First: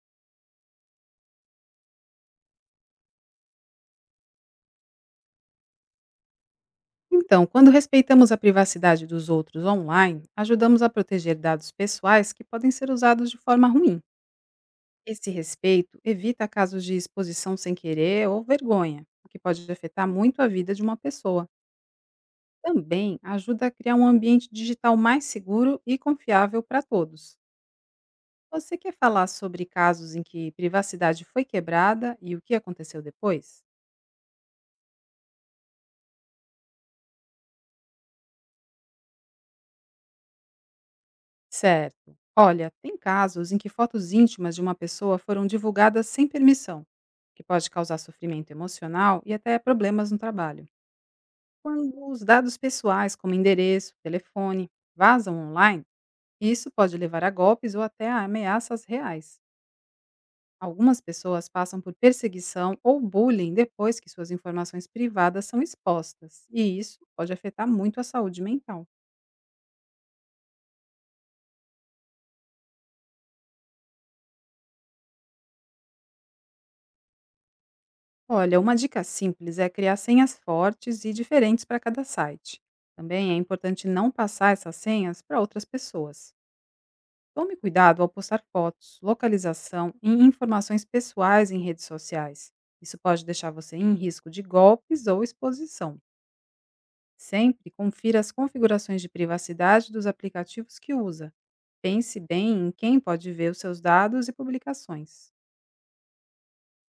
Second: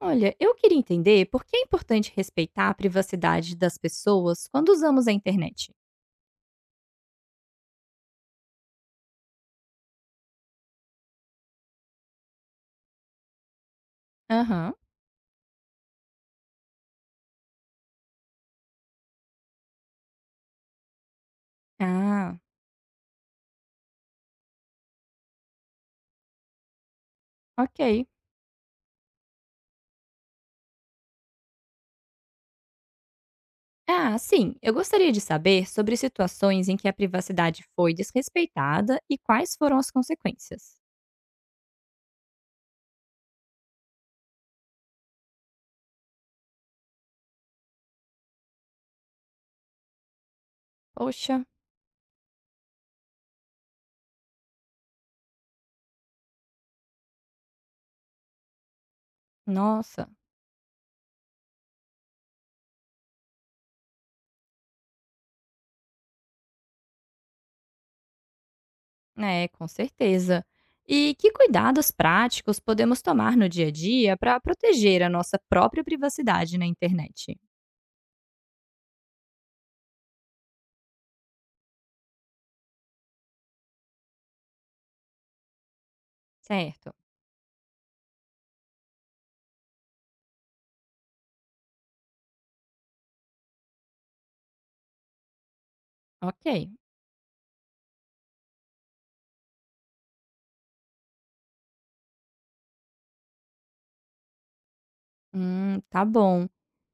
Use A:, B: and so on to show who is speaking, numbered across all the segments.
A: Olha, eu queria entender por que é importante respeitar a privacidade das pessoas quando usamos a internet.
B: Então, quando respeitamos a privacidade dos outros online, ajudamos a proteger dados pessoais que podem ser usados de forma ruim.
A: Aham.
B: Esse respeito evita casos de exposição sem querer ou vergonha, o que pode afetar muito a vida de uma pessoa.
A: Ah,
B: Também ajuda a criar um ambiente digital mais seguro e confiável para todos.
A: ok.
B: Você quer falar sobre casos em que privacidade foi quebrada e o que aconteceu depois?
A: Ah, sim. Eu gostaria de saber sobre situações em que a privacidade foi desrespeitada e quais foram as consequências.
B: Certo. Olha, tem casos em que fotos íntimas de uma pessoa foram divulgadas sem permissão, o que pode causar sofrimento emocional e até problemas no trabalho.
A: Poxa,
B: Quando os dados pessoais, como endereço, telefone, vazam online, isso pode levar a golpes ou até a ameaças reais.
A: nossa.
B: Algumas pessoas passam por perseguição ou bullying depois que suas informações privadas são expostas, e isso pode afetar muito a saúde mental.
A: É, com certeza. E que cuidados práticos podemos tomar no dia a dia para proteger a nossa própria privacidade na internet?
B: Olha, uma dica simples é criar senhas fortes e diferentes para cada site. Também é importante não passar essas senhas para outras pessoas.
A: Certo.
B: Tome cuidado ao postar fotos, localização e informações pessoais em redes sociais. Isso pode deixar você em risco de golpes ou exposição.
A: Ok.
B: Sempre confira as configurações de privacidade dos aplicativos que usa. Pense bem em quem pode ver os seus dados e publicações.
A: Tá bom.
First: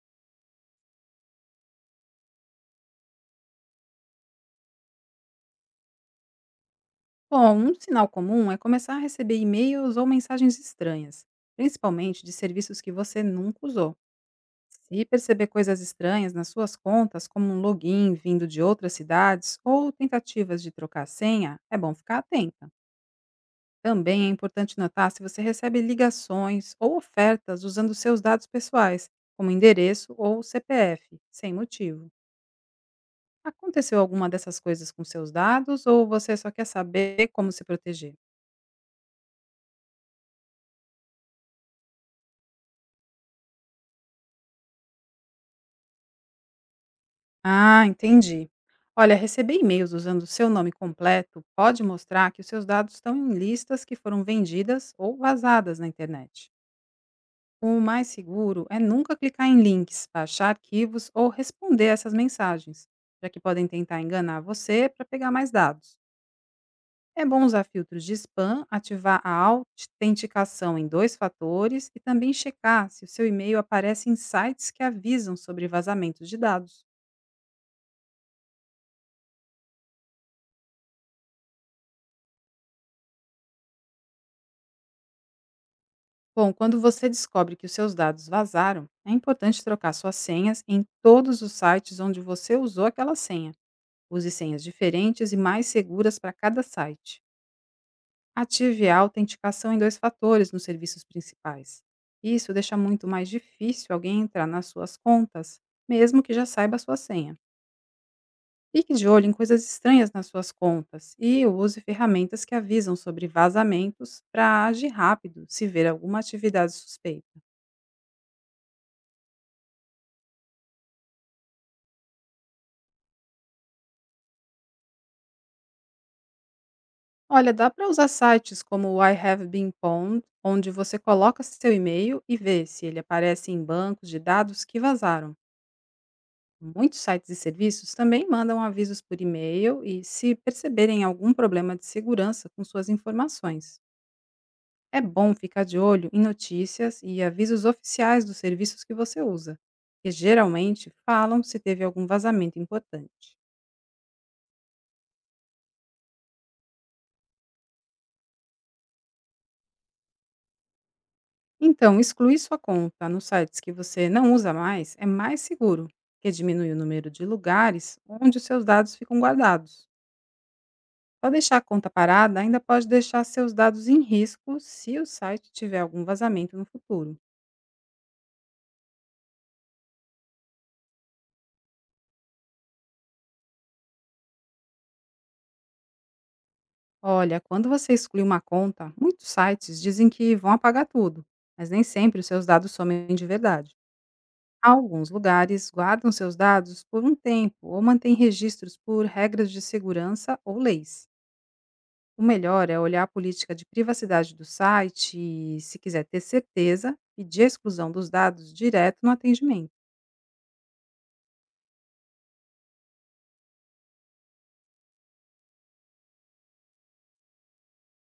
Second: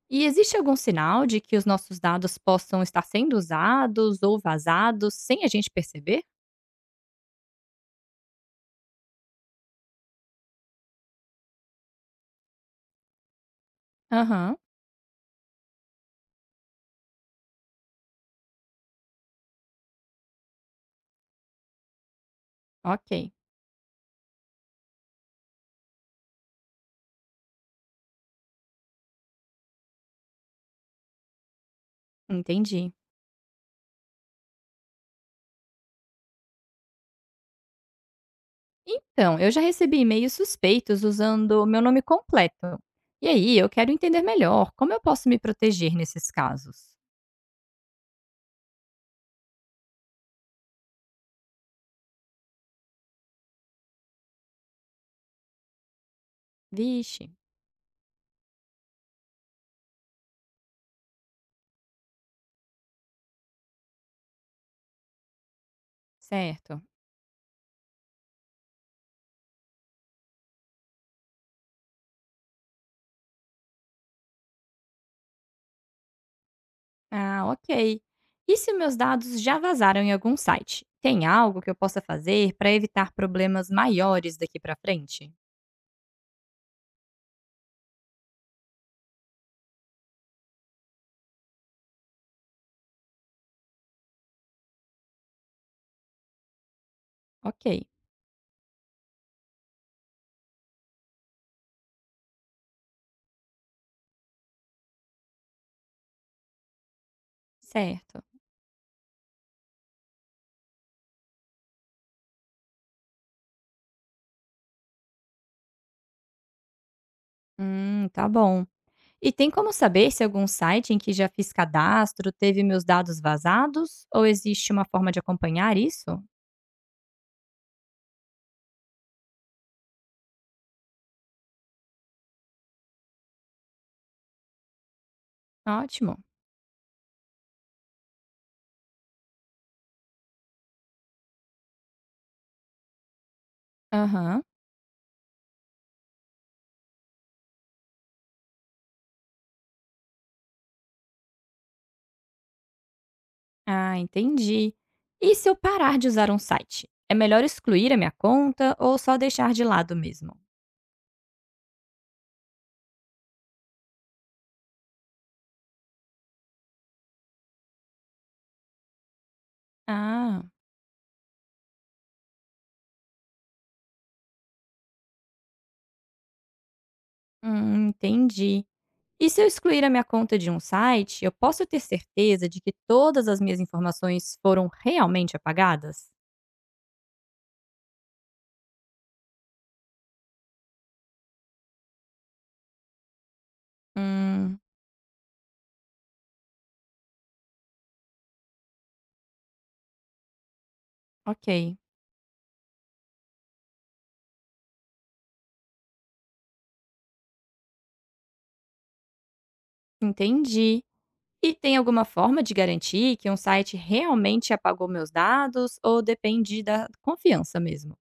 A: E existe algum sinal de que os nossos dados possam estar sendo usados ou vazados sem a gente perceber?
B: Bom, um sinal comum é começar a receber e-mails ou mensagens estranhas, principalmente de serviços que você nunca usou.
A: Aham,
B: Se perceber coisas estranhas nas suas contas, como um login vindo de outras cidades ou tentativas de trocar a senha, é bom ficar atenta.
A: ok,
B: Também é importante notar se você recebe ligações ou ofertas usando seus dados pessoais, como endereço ou CPF, sem motivo.
A: entendi.
B: Aconteceu alguma dessas coisas com seus dados ou você só quer saber como se proteger?
A: Então, eu já recebi e-mails suspeitos usando o meu nome completo. E aí, eu quero entender melhor como eu posso me proteger nesses casos.
B: Ah, entendi. Olha, receber e-mails usando o seu nome completo pode mostrar que os seus dados estão em listas que foram vendidas ou vazadas na internet.
A: Vixe,
B: O mais seguro é nunca clicar em links, baixar arquivos ou responder essas mensagens, já que podem tentar enganar você para pegar mais dados.
A: certo.
B: É bom usar filtros de spam, ativar a autenticação em dois fatores e também checar se o seu e-mail aparece em sites que avisam sobre vazamentos de dados.
A: Ah, ok. E se meus dados já vazaram em algum site? Tem algo que eu possa fazer para evitar problemas maiores daqui para frente?
B: Bom, quando você descobre que os seus dados vazaram, é importante trocar suas senhas em todos os sites onde você usou aquela senha. Use senhas diferentes e mais seguras para cada site.
A: Ok,
B: Ative a autenticação em dois fatores nos serviços principais. Isso deixa muito mais difícil alguém entrar nas suas contas, mesmo que já saiba a sua senha.
A: certo.
B: Fique de olho em coisas estranhas nas suas contas e use ferramentas que avisam sobre vazamentos para agir rápido se ver alguma atividade suspeita.
A: Tá bom. E tem como saber se algum site em que já fiz cadastro teve meus dados vazados? Ou existe uma forma de acompanhar isso?
B: Olha, dá para usar sites como o I Have Been Pwned, onde você coloca seu e-mail e vê se ele aparece em bancos de dados que vazaram.
A: Ótimo.
B: Muitos sites e serviços também mandam avisos por e-mail e se perceberem algum problema de segurança com suas informações.
A: Aham.
B: É bom ficar de olho em notícias e avisos oficiais dos serviços que você usa, que geralmente falam se teve algum vazamento importante.
A: Ah, entendi. E se eu parar de usar um site? É melhor excluir a minha conta ou só deixar de lado mesmo?
B: Então, excluir sua conta nos sites que você não usa mais é mais seguro, porque diminui o número de lugares onde os seus dados ficam guardados.
A: Ah,
B: Só deixar a conta parada ainda pode deixar seus dados em risco se o site tiver algum vazamento no futuro.
A: entendi. E se eu excluir a minha conta de um site, eu posso ter certeza de que todas as minhas informações foram realmente apagadas?
B: Olha, quando você exclui uma conta, muitos sites dizem que vão apagar tudo, mas nem sempre os seus dados somem de verdade.
A: Hum,
B: Alguns lugares guardam seus dados por um tempo ou mantêm registros por regras de segurança ou leis.
A: ok.
B: O melhor é olhar a política de privacidade do site e, se quiser ter certeza, pedir a exclusão dos dados direto no atendimento.
A: Entendi. E tem alguma forma de garantir que um site realmente apagou meus dados ou depende da confiança mesmo?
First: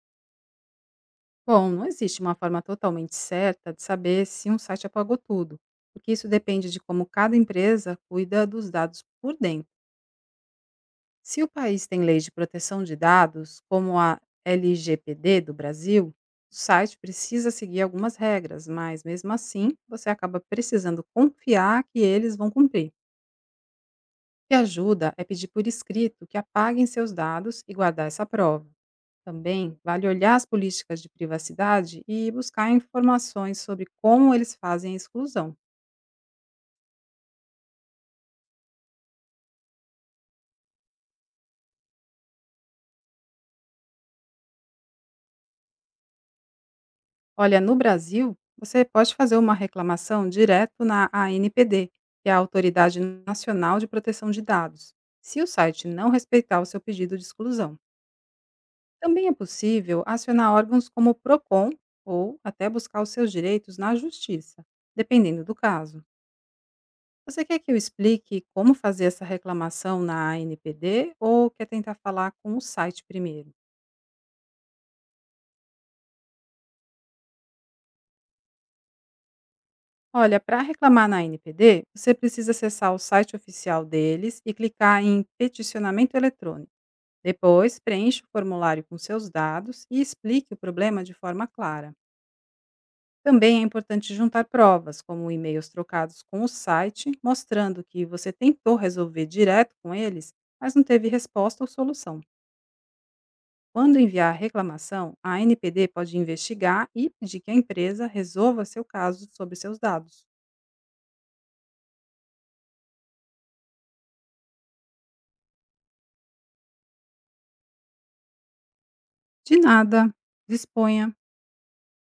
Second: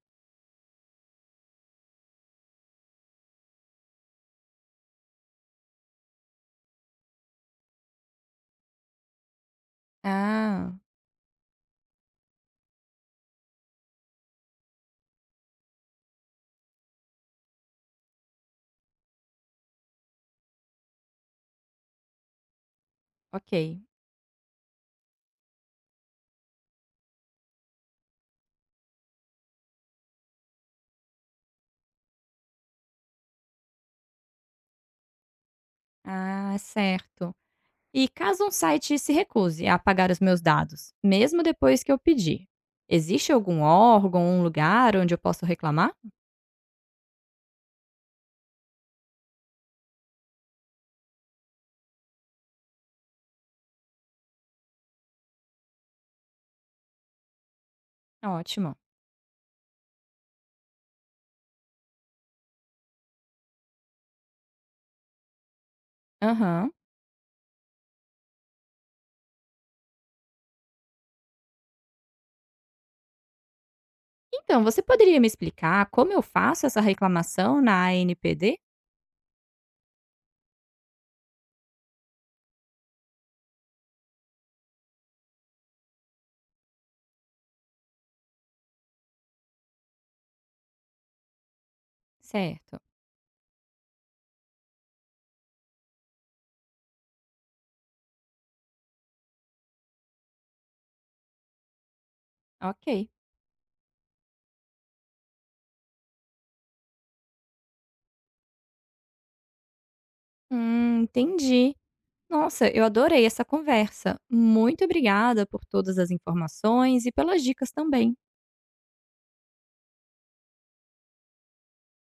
B: Bom, não existe uma forma totalmente certa de saber se um site apagou tudo, porque isso depende de como cada empresa cuida dos dados por dentro.
A: Ah,
B: Se o país tem leis de proteção de dados, como a LGPD do Brasil, o site precisa seguir algumas regras, mas mesmo assim você acaba precisando confiar que eles vão cumprir.
A: ok.
B: O que ajuda é pedir por escrito que apaguem seus dados e guardar essa prova. Também vale olhar as políticas de privacidade e buscar informações sobre como eles fazem a exclusão.
A: Ah, certo. E caso um site se recuse a apagar os meus dados, mesmo depois que eu pedi, existe algum órgão, um lugar onde eu posso reclamar?
B: Olha, no Brasil, você pode fazer uma reclamação direto na ANPD, que é a Autoridade Nacional de Proteção de Dados, se o site não respeitar o seu pedido de exclusão.
A: Ótimo.
B: Também é possível acionar órgãos como o PROCON ou até buscar os seus direitos na justiça, dependendo do caso.
A: Aham.
B: Você quer que eu explique como fazer essa reclamação na ANPD ou quer tentar falar com o site primeiro?
A: Então, você poderia me explicar como eu faço essa reclamação na ANPD?
B: Olha, para reclamar na ANPD, você precisa acessar o site oficial deles e clicar em peticionamento eletrônico. Depois, preencha o formulário com seus dados e explique o problema de forma clara.
A: Certo.
B: Também é importante juntar provas, como e-mails trocados com o site, mostrando que você tentou resolver direto com eles, mas não teve resposta ou solução.
A: Ok.
B: Quando enviar a reclamação, a NPD pode investigar e pedir que a empresa resolva seu caso sobre seus dados.
A: Entendi. Nossa, eu adorei essa conversa. Muito obrigada por todas as informações e pelas dicas também.
B: De nada, disponha.